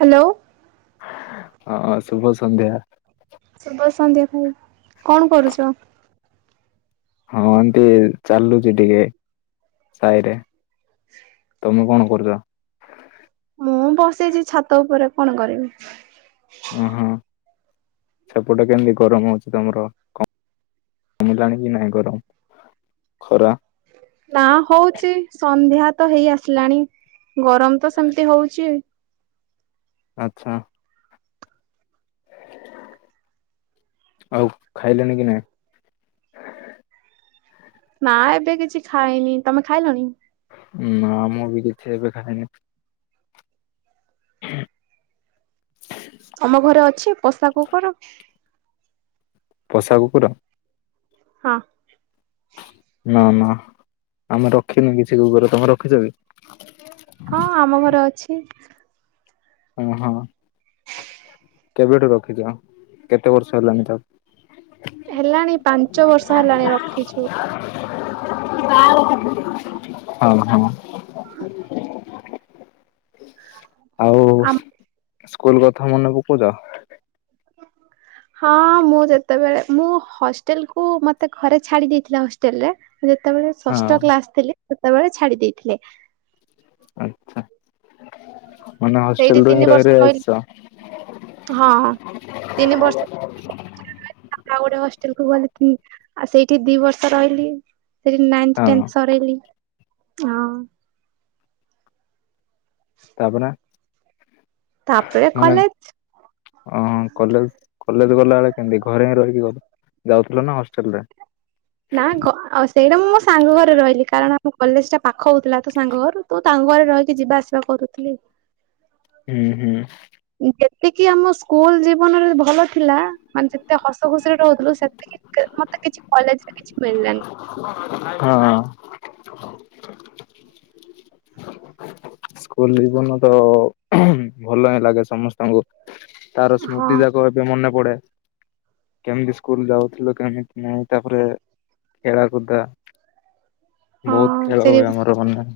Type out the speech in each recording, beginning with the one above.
Hello. ହଁ ଶୁଭ ସନ୍ଧ୍ୟା। ଶୁଭ ସନ୍ଧ୍ୟା ଭାଇ କଣ କରୁଛ? ହଁ ଏନତି ଚାଲୁଛି ଟିକେ ସାହିରେ। ତମେ କଣ କରୁଛ? ମୁଁ ବସିଛି ଛାତ ଉପରେ କଣ କରିବି। ଓହୋ ସେପଟ କେମିତି ଗରମ ହଉଛି ତମର କଣ? କମିଲାଣି କି ନାଇଁ ଗରମ ଖରା? ନା ହଉଚି ସନ୍ଧ୍ୟା ତ ହେଇ ଆସିଲାଣି। ଗରମ ତ ସେମିତି ହଉଛି। ଆଚ୍ଛା। ଆଉ ଖାଇଲେନି କି ନାଇଁ? ନା ଏବେ କିଛି ଖାଇନି ତମେ ଖାଇଲଣି? ନା ମୁଁ ବି କିଛି ଏବେ ଖାଇନି? ହ ତମ ଘରେ ଅଛି ପୋଷା କୁକୁର? ପୋଷା କୁକୁର। ହଁ। ନା ନା ଆମେ ରଖିନୁ କିଛି କୁକୁର ତମେ ରଖିଛ କି? ହଁ ଆମ ଘରେ ଅଛି। ହଁ ହଁ। କେବେଠୁ ରଖିଛି କେତେ ବର୍ଷ ହେଲାଣି ତାକୁ? ହେଲାଣି ପାଞ୍ଚ ବର୍ଷ ହେଲାଣି ରଖିଛୁ। ହଁ ହଁ। ଆଉ ଆମ ସ୍କୁଲ କଥା ମନେ ପକଉଚ? ହଁ ମୁଁ ଯେତେବେଳେ ମୁଁ ହଷ୍ଟେଲ କୁ ମତେ ଘରେ ଛାଡି ଦେଇଥିଲା ହଷ୍ଟେଲରେ ଯେତେବେଳେ ହଁ ଷଷ୍ଠ କ୍ଲାସ ଥିଲି ସେତେବେଳେ ଛାଡି ଦେଇଥିଲେ। ଆଚ୍ଛା ମାନେ ସେଇଠି ହଷ୍ଟେଲରୁ ହିଁ ତିନି ରହି ବର୍ଷ ରହି ଆସିଛ ରହିଲି ହଁ ତିନି ବର୍ଷ [unintelligible] ସେଇଠି ଦି ବର୍ଷ ରହିଲି ସେଠି ନାଇନ୍ ହଁ ଟେନ ସରେଇଲି। ହଁ। ତାପରେ? ତାପରେ କଲେଜ। ଓ ହଁ କଲେଜ କଲେଜ ଗଲାବଳେ କେମତି ଘରେ ହିଁ ରହିକି ଗଲ? ଯାଉଥିଲ ନା ହଷ୍ଟେଲରେ? ନା ଗ ଆଉ ସେଇଟା ମୁଁ ମୋ ସାଙ୍ଗ ଘରେ ରହିଲି କାରଣ ଆମ କଲେଜ ଟା ପାଖ ହଉଥିଲା ତ ସାଙ୍ଗ ଘରୁ ତ ତାଙ୍କ ଘରେ ରହିକି ଯିବା ଆସିବା କରୁଥିଲି। ହୁଁ ହୁଁ। ଯେତିକି ଆମ ସ୍କୁଲ ଜୀବନରେ ଭଲ ଥିଲା ମାନେ ଏତେ ହସ ଖୁସିରେ ରହୁଥିଲୁ ସେତିକି ମତେ କିଛି କଲେଜ ହଁ। ସ୍କୁଲ ଜୀବନ ତ ଭଲ ହିଁ ଲାଗେ ସମସ୍ତଙ୍କୁ। ତାର ହଁ। ସ୍ମୃତି ଯାକ ଏବେ ମନେ ପଡେ। କେମିତି ସ୍କୁଲ ଯାଉଥିଲ କେମିତି ନାହିଁ ତାପରେ ଖେଳାକୁଦା। ହଁ ବହୁତ ଖେଳ ସେଠି ହୁଏ ଆମର ମାନେ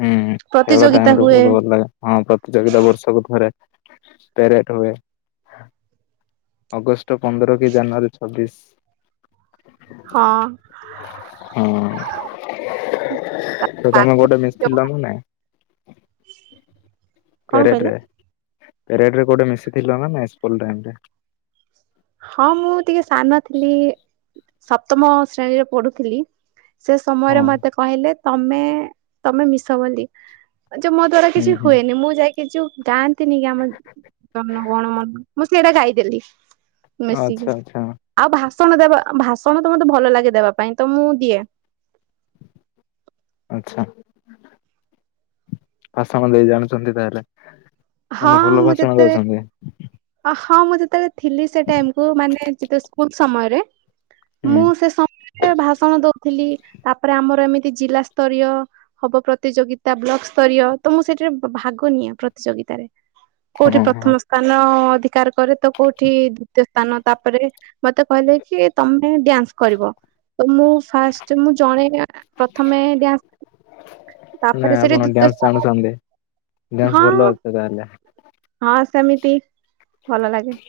ହୁଁ। ଖେଳ ପ୍ରତିଯୋଗିତା ଟାଇମରେ ହୁଏ ବହୁତ ଭଲ ଲାଗେ ହଁ ପ୍ରତିଯୋଗିତା ବର୍ଷକୁ ଥରେ। ପେରେଟ ହୁଏ ଅଗଷ୍ଟ। ପନ୍ଦର କି ଜାନୁଆରୀ ଛବିଶ। ହଁ। ହଁ ଅଁ ତ ତମେ ଗୋଟେ ମିସ ଥିଲ ନା ନାଇଁ? କଣ କହିଲେ ପେରେଟରେ। ପେରେଡ କୋଉଟେ ମିଶିଥିଲ ନା ନାଇଁ ସ୍କୁଲ ଟାଇମରେ? ହଁ ମୁଁ ଟିକେ ସାନ ଥିଲି ସପ୍ତମ ଶ୍ରେଣୀରେ ପଢୁଥିଲି। ସେ ହଁ ସମୟରେ ମତେ କହିଲେ ତମେ ତମେ ମିଶ ବୋଲି। ଯେ ମୋ ଦ୍ଵାରା ହୁଁ କିଛି ହୁଁ। ହୁଏନି ମୁଁ ଯାଇକି ଯୋଉ ଗାଆନ୍ତିନି କି ଆମ ଜନଗଣ ମନ ମୁଁ ସ୍କୁ ସେଟା ଗାଇଦେଲି ଆଚ୍ଛା ମିଶିକି ଆଚ୍ଛା ଆଉ ଭାସ ଭାଷଣ ତ ଦେବା ଭାଷଣ ତ ମତେ ଭଲ ଲାଗେ ଦେବା ପାଇଁ ତ ମୁଁ ଦିଏ। ଆଛା ଭାଷଣ ଦେଇ ଜାଣୁଛନ୍ତି ତାହେଲେ? ହଁ ମାନେ ଭଲ ମୁଁ ଭାଷଣ ଯେତେବେଳେ ଦଉଛନ୍ତି। ହଁ ମୁଁ ଯେତେବେଳେ ଥିଲି ସେ ଟାଇମ କୁ ମାନେ ସେଟା ସ୍କୁଲ ସମୟରେ ହୁଁ ମୁଁ ସେ ସମୟରେ ଭାଷଣ ଦଉଥିଲି। ତାପରେ ଆମର ଏମିତି ଜିଲ୍ଲା ସ୍ତରୀୟ ହବ ପ୍ରତିଯୋଗିତା ବ୍ଲକ ସ୍ତରୀୟ ତ ମୁଁ ସେଠିରେ ଭା ଭାଗନିଏ ପ୍ରତିଯୋଗିତାରେ। କୋଉଠି ହଁ ହଁ ପ୍ରଥମ ସ୍ଥାନ ଅଧିକାର କରେ ତ କୋଉଠି ଦ୍ଵିତୀୟ ସ୍ଥାନ ତାପରେ ମତେ କହିଲେ କି ତମେ ଡ୍ୟାନ୍ସ କରିବ ତ ମୁଁ ଫାଷ୍ଟ ମୁଁ ଜଣେ ପ୍ରଥମେ ଡ୍ୟାନ୍ସ ନାଇଁ ତାପରେ ସେଠି ଆପଣ ଦ୍ଵିତୀୟ ଡ୍ୟାନ୍ସ ଜାଣୁଛନ୍ତି ସ୍ଥାନ ଡ୍ୟାନ୍ସ ହଁ ଭଲ ଅଁ ଅଛି ତାହେଲେ। ହଁ ସେମିତି ଭଲ ଲାଗେ।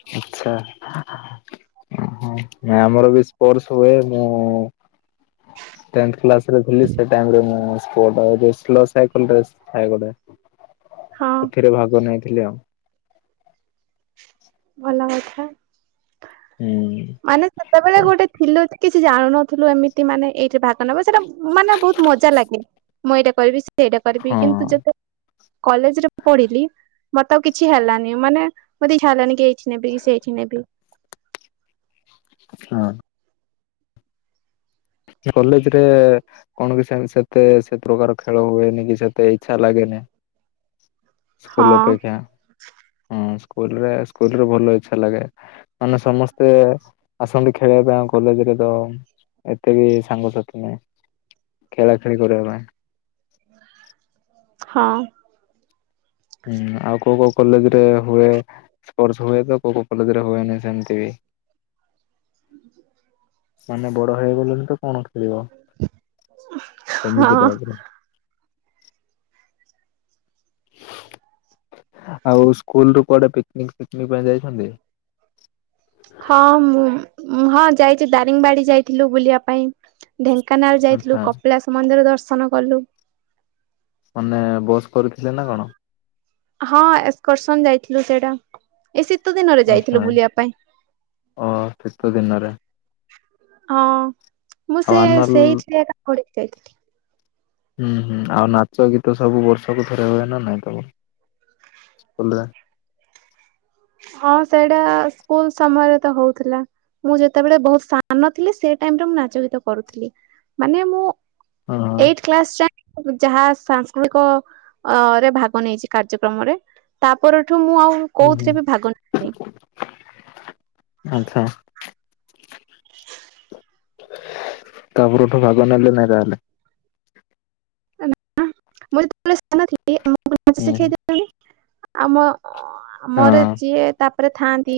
ଓ ଆମର ବି ସ୍ପୋର୍ସ ହୁଏ ମୁଁ ଉଁ ୍ ସେମ କ୍ଲାସରେ ଥିଲି ସେ ଟାଇମରେ ମୁଁ ସ୍ଲୋ ସାଇକେଲ ରେସ ଥାଏ ଗୋଟେ ହଁ ସେଥିରେ ଭାଗ ନେଇଛି। ଥିଲି ଆଉ। ଭଲ କଥା ହୁଁ ମାନେ ସେତେବେଳେ ଗୋଟେ ଥିଲ କିଛି ଜାଣୁ ନଥିଲୁ ଏମିତି ମାନେ ଏଇଠି ଭାଗ ନେବ ସେଟା ମାନେ ବହୁତ ମଜା ଲାଗେ ମୁଁ ଏଇଟା କରିବି ସେଇଟା କରିବି ହଁ କିନ୍ତୁ ଯେତେ କଲେଜ ରେ ମୁ ପଢିଲି ମତେ ଆଉ କିଛି ହେଲାନି ମାନେ ମତେ ଇଚ୍ଛା ହେଲାନି। ଏଇଠି ନେବି କି ସେଇଠି ନେବି। ହଁ, କଲେଜ ରେ କଣ କି ସେତେ ସେ ପ୍ରକାର ଖେଳ ହୁଏନି କି ସେତେ ଇଚ୍ଛା ଲାଗେନି। ସ୍କୁଲ ହଁ। ଅପେକ୍ଷା ହଁ, ସ୍କୁଲରେ ସ୍କୁଲରେ ଭଲ ଇଚ୍ଛା ଲାଗେ ମାନେ ସମସ୍ତେ ଆସନ୍ତି ଖେଳିବା ପାଇଁ ଆମ କଲେଜରେ ତ ଏତେ ବି ସାଙ୍ଗସାଥି ନାଇଁ ଖେଳା ଖେଳି କରିବା ପାଇଁ। ହଁ, ହୁଁ ଆଉ କୋଉ ବୋ କଲେଜରେ ହୁଏ ସ୍ପୋର୍ଟସ ହୁଏ ତ କଉକଉ କଲେଜରେ ହୁଏନି ସେମିତି [inaudible] ମାନେ ବଡ ହେଇଗଲେଣିି ତ କଣ ଖେଳିବ କେମିତି ହଁ ଯାଉଥିଲ [inaudible] ଆଉ ସ୍କୁଲ ରୁ କୁଆଡେ ପିକନିକ ଫିକନିକ ପାଇଁ ଯାଇଛନ୍ତି। ହଁ ମୁଁ ହଁ ଯାଇଛି ଦାରିଙ୍ଗିବାଡି ଯାଇଥିଲୁ ବୁଲିବା ପାଇଁ। ଢେଙ୍କାନାଳ ଯାଇଥିଲୁ ଆଚ୍ଛା କପିଳାସ ମନ୍ଦିର ଦର୍ଶନ କଲୁ। ମାନେ ବସ୍ କରିଥିଲେ ନା କଣ। ହଁ ଏକ୍ସକର୍ସନ ଯାଇଥିଲୁ ସେଟା। ଏ ଶୀତ ଦିନରେ ଆଚ୍ଛା ଯାଇଥିଲୁ ବୁଲିବା ପାଇଁ। ଓ ଶୀତ ଦିନରେ ହଁ ମୁଁ ଆଉ ସେ ଆନୁଆଲ ସେଇଥିରେ ପଡ଼ିକି ଯାଇଥିଲି। ହୁଁ ହୁଁ ଆଉ ନାଚ ଗୀତ ସବୁ ବର୍ଷକୁ ଥରେ ହୁଏ ନା ନାଇଁ ତମର। କଲେ। ହଁ ସେଇଟା ସ୍କୁଲ ସମୟରେ ତ ହଉଥିଲା। ମୁଁ ଯେତେବେଳେ ବହୁତ ସାନ ଥିଲି ସେ ଟାଇମରେ ମୁଁ ନାଚ ଗୀତ କରୁଥିଲି ମାନେ ମୁଁ ହଁ ଏଇଟ୍ କ୍ଲାସ ଯାଏ ଯାହା ସାଂସ୍କୃତିକ ରେ ଭାଗ ନେଇଛି କାର୍ଯ୍ୟକ୍ରମରେ ତାପର ଠୁ ମୁଁ ଆଉ ହୁଁ ହୁଁ କୋଉରେ ବି ଭାଗ ନେ ଆଚ୍ଛା ତାପରଠୁ ଭାଗ ନେଲେ ନାଇଁ ତାହେଲେ। ମୁଁ ଯେତେବେଳେ ସାନ ଥିଲି ଆ ହୁଁ ହୁଁ [unintelligible] ଆମ ମୋର ହଁ ଯିଏ ତାପରେ ଥାଆନ୍ତି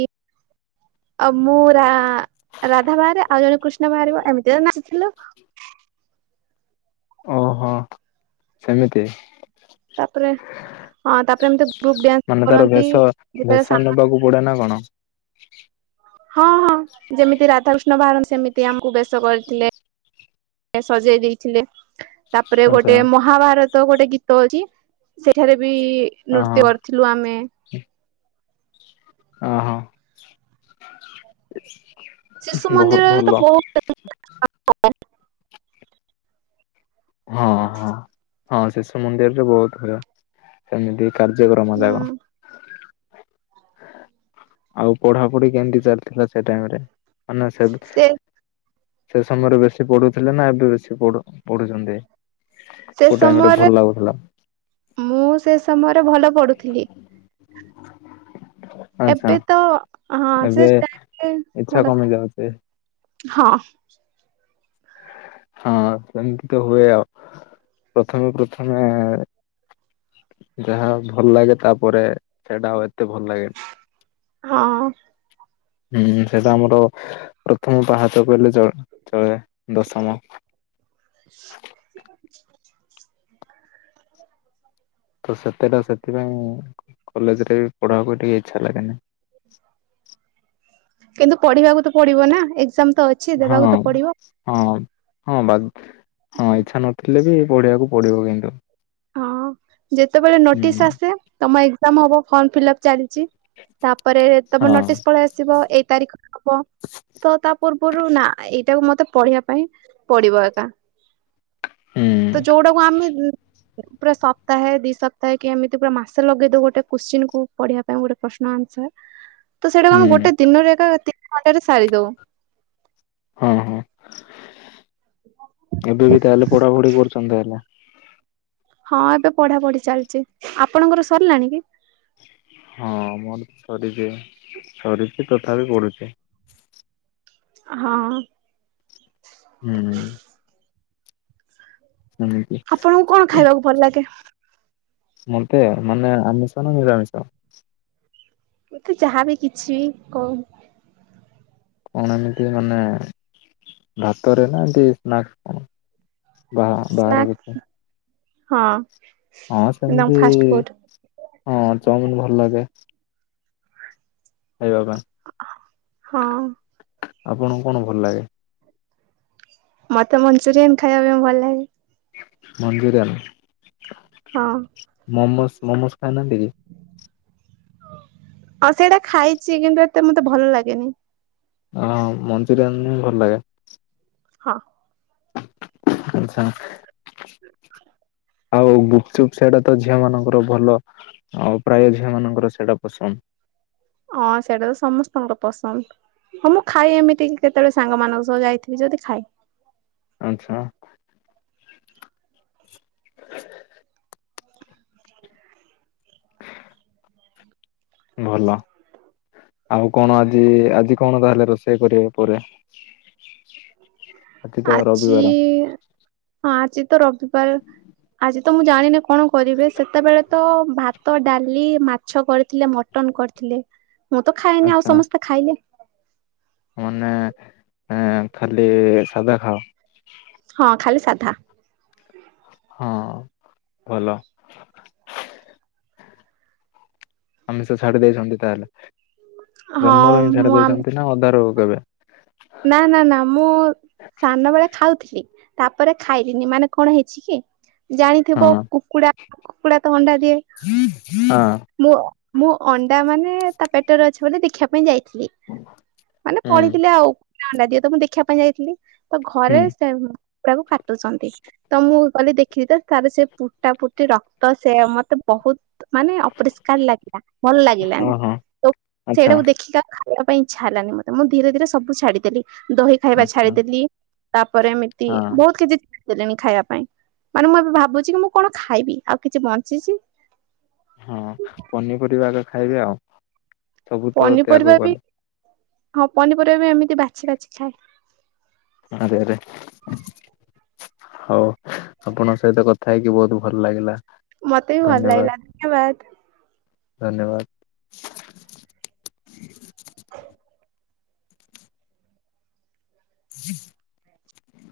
ଆ ମୁ ରା ରାଧା ବାହାରେ ଆଉ ଜଣେ କୃଷ୍ଣ ବାହାରିବ ଏମିତି ତ ନାଚିଥିଲୁ। ଓହୋ ସେମିତି। ତାପରେ ହଁ ତାପରେ ଏମିତି ଗ୍ରୁପ ଡ୍ୟାନ୍ସ ମାନେ ତାର କରନ୍ତି ଭେଷ ଯେତେବେଳେ ସା ଭେଷ ନେବାକୁ ପଡେ ନା କଣ? [inaudible] ହଁ ହଁ ଯେମିତି ରାଧାକୃଷ୍ଣ ବାହାରନ୍ତି ସେମିତି ଆମକୁ ବେଶ କରିଥିଲେ। ସଜେଇ ଦେଇଥିଲେ। ତାପରେ ଆଚ୍ଛା ଗୋଟେ ମହାଭାରତ ଗୋଟେ ଗୀତ ଅଛି ସେଠାରେ ବି ଅହଁ ନୃତ୍ୟ କରିଥିଲୁ ଆମେ। ହ ହୋ। ଶିଶୁ ମନ୍ଦିରରେ ତ ବହୁତ [unintelligible] ହଁ ହଁ ହଁ ଶିଶୁ ମନ୍ଦିରରେ ବହୁତ ଭଳିଆ ସେମିତି କାର୍ଯ୍ୟକ୍ରମ ହୁଁ ଯାକ ଆଉ ପଢାପଢି କେମତି ଚାଲିଥିଲା ସେ ଟାଇମରେ ମାନେ ସେ ସେ ସମୟରେ ବେଶୀ ପଢୁଥିଲେ ନା ଏବେ ବେଶୀ ପଢ଼ୁ ପଢୁଛନ୍ତି। ସେ କୋଉ ଟାଇମ ରେ ଭଲ ସମୟରେ ଲାଗୁଥିଲା ମୁଁ ସେ ସମୟରେ ଭଲ ପଢୁଥିଲି। [inaudible] ଆଚ୍ଛା ଏବେ ତ ହଁ ସେ ଏବେ ଟାଇମ ରେ ଇଚ୍ଛା ଭଲ କମି ଯାଉଛି ଥିଲି। ହଁ। ହଁ ସେମିତି ତ ହୁଏ ଆଉ ପ୍ରଥମେ ପ୍ରଥମେ ଯାହା ଭଲ ଲାଗେ ତାପରେ ସେଇଟା ଆଉ ଏତେ ଭଲ ଲାଗେନି। ହଁ। ହୁଁ ସେଇଟା ଆମର ପ୍ରଥମ ପାହାଚ କହିଲେ ଚଳେ। ଦଶମ। [inaudible] ତ ସେ ମତେଟ ସେଥିପାଇଁ କଲେଜରେ ପଢବାକୁ ଟିକେ ଇଚ୍ଛା ଲାଗେନି। କିନ୍ତୁ ପଢିବାକୁ ତ ପଡିବ ନା ଏ ହଁ ହଁ ହଁ ହଁ ଇଛା ନଥିଲେ ବି ପଢିବାକୁ ପଡିବ କିନ୍ତୁ। ହଁ ଯେତେବେଳେ ନୋଟିସ୍ ହୁଁ ଆସେ ତମ ଏକ୍ଜାମ ହବ ଫର୍ମ ଫିଲ୍ପ ଚାଲି ତାପରେ ତମର ହଁ ନୋଟିସ୍ ପଳେଇ ଆସିବ ଏଇ ତାରିଖରେ ହବ ତ ତା ପୁର୍ବରୁ ପୂରୁ ନା ଏଇଟାକୁ ମତେ ପଢିବା ପାଇଁ ପଡିବ ଏକା। ହୁଁ। ତ ଯୋଉଟାକୁ ଆମେ ପୁରା ସପ୍ତାହେ ଦି ସପ୍ତାେ କି ଏମିତି ପୁରା ମାସେ ଲଗେଇ ଦଉ ଗୋଟେ କୋଶ୍ଚି କୁ ପଢିବା ପାଇଁ ଗଟେ ପ୍ରଶ୍ନ ଆନସର ତ ସେଇଟାକୁ ହୁଁ ଆମେ ଗୋଟେ ଦିନରେ ଏକ ତିନି ଘଟରେ ସାରି ଦଉ। ହଁ ହଁ ଏବେ ବି ତାହେଲେ ପଢାପଢି କରୁଛନ୍ତି ତାହଲେ। ହଁ ଏବେ ପଢା ପଢି ଚାଲିଛି ଆପଣଙ୍କର ସରିଲାଣି କି? ହଁ ମୋର ସରିଛି ସରିଛି ତଥାପି ପଢୁଛି। ହଁ। ହୁଁ। ସେମିତି ଆପଣଙ୍କୁ କଣ ଖାଇବାକୁ ଭଲ ଲାଗେ? ମତେ ମାନେ ଆମିଷ ନା ନିରାମିଷ? ଏ ତେ ଯାହା ବି କିଛି କହୁ। କଣ ଏମିତି ମାନେ ଭାତରେ ନା ଏମିତି ସ୍ନାକ୍ସ କଣ? ବା ବାର ସ୍ନାକ୍ସ କେତେ? ହଁ। ହଁ ନା ସେମିତି ଫାଷ୍ଟ ଫୁଡ ହଁ ଚାଉମିିନ ଭଲ ଲାଗେ। ଖାଇବା ପାଇଁ। ହଁ। ଆପଣଙ୍କୁ କଣ ଭଲ ଲାଗେ? ମତେ ମଞ୍ଚୁରିଆନ ଖାଇବା ପାଇଁ ଭଲ ଲାଗେ। ମଞ୍ଜୁରିୟାନ। ହଁ। ମୋମୋସ୍ ମୋମୋସ୍ ଖାଉନାହାନ୍ତି କି? ଆଉ ସେଇଟା ଖାଇଛି କିନ୍ତୁ ଏତେ ମତେ ଭଲ ଲାଗେନି। ଅ ମଞ୍ଚୁରିଆନ ଭଲ ଲାଗେ? ହଁ। ଆଛା। ସେ ଆଉ ଗୁପ୍ ଚୁପ୍ ସେଇଟା ତ ଝିଅ ମାନଙ୍କର ଭଲ ଆଉ ପ୍ରାୟ ଝିଅମାନଙ୍କର ସେଇଟା ପସନ୍ଦ। ହ ହଁ ସେଇଟା ତ ସମସ୍ତଙ୍କର ପସନ୍ଦ। ହଁ ମୁଁ ଖାଏ ଏମିତି କି କେତେବେଳେ ସାଙ୍ଗମାନଙ୍କ ସହ ଯାଇଥିବି ଯଦି ଖାଏ। ଆଚ୍ଛା। ହ। ଭଲ। ଆଉ କଣ ଆଜି ଆଜି କଣ ତାହେଲେ ରୋଷେଇ କରିବ ପରେ? ତ ଆଜି ରବିବାର [unintelligible] ଆଜି ତ ରବିବାର ଆଜି ତ ମୁଁ ଜାଣିନି କଣ କରିବେ ସେତେବେଳେ ତ ଭାତ ଡାଲି ମାଛ କରିଥିଲେ ମଟନ କରିଥିଲେ। ମୁଁ ତ ଖାଏନି ଆଉ ଆଚ୍ଛା। ସମସ୍ତେ ଖାଇଲେ। ମାନେ ଏ ଖାଲି ସାଧା ଖାଅ? ହଁ ଖାଲି ସାଧା। ହଁ ଭଲ। ଆମିଷ ଛାଡି ଦେଇଛନ୍ତି ତାହେଲେ ହଁ ଜନ୍ମରୁ ହିଁ ଛାଡି ମୁଁ ଆମେ ଦେଇଛନ୍ତି ନା ଅଧାରୁ କେବେ? ନା ନା ନା ମୁଁ ସାନ ବେଳେ ଖାଉଥିଲି। ତାପରେ ଖାଇଲିନି ମାନେ କଣ ହେଇଛି କି? ଜାଣିଥିବ ହଁ କୁକୁଡ଼ା କୁକୁଡା ତ ଅଣ୍ଡା ଦିଏ ହଁ ମୁଅ ମୁଁ ଅଣ୍ଡା ମାନେ ତା ପେଟରେ ଅଛି ବୋଲି ଦେଖିବା ପାଇଁ ଯାଇଥିଲି ମାନେ ହୁଁ ପଲେଇଥିଲା ଆଉ। ନା ଅଣ୍ଡା ଦିଏ ତ ମୁଁ ଦେଖିବା ପାଇଁ ଯାଇଥିଲି ତ ହୁଁ ଘରେ ସେ କୁକୁଡ଼ା କାଟୁଛନ୍ତି ତ ମୁଁ ଗଲି ଦେଖିଲି ତ ସେ ପୁଟା ପୁଟି ରକ୍ତ ସେ ମତେ ବହୁତ ମାନେ ଅପରିଷ୍କାର ଲାଗିଲା ଭଲ ଲାଗିଲାନି ହଁ ହଁ ତ ଆଚ୍ଛା ସେଇଟାକୁ ଦେଖି ଆଉ ଖାଇ ତା ପାଇଁ ଇଛା ହେଲାନି ମତେ ମୁଁ ଧୀରେ ଧୀରେ ସବୁ ଛାଡିଦେଲି ଦହି ଖାଇବା ଆଚ୍ଛା ଛାଡିଦେଲି। ପରେ ଏମିତି ହଁ ବହୁତ କିଛି। ଦେଲେନି ଖାଇବା ପାଇଁ ମାନେ ମୁଁ ଏବେ ଭାବୁଛି କି ମୁଁ କଣ ଖାଇବି ଆଉ କିଛି ବଞ୍ଚିଚି। ହଁ ପନିପରିବା ଆଗ ଖାଇବେ ଆଉ ସବୁ ତ ପନିପରିବା ତ୍ୟାଗ ବି କଲେ। ହଁ ପନିପରିବା ବି ଏମିତି ବାଛି ବାଛି ଖାଏ। ଆରେ ଆରେ। ହଉ ଆପଣଙ୍କ ସହିତ କଥା ହେଇକି ବହୁତ ଭଲ ଲାଗିଲା। ମତେ ବି ଭଲ ଧନ୍ୟବାଦ ଲାଗିଲା ଧନ୍ୟବାଦ। ଧନ୍ୟବାଦ।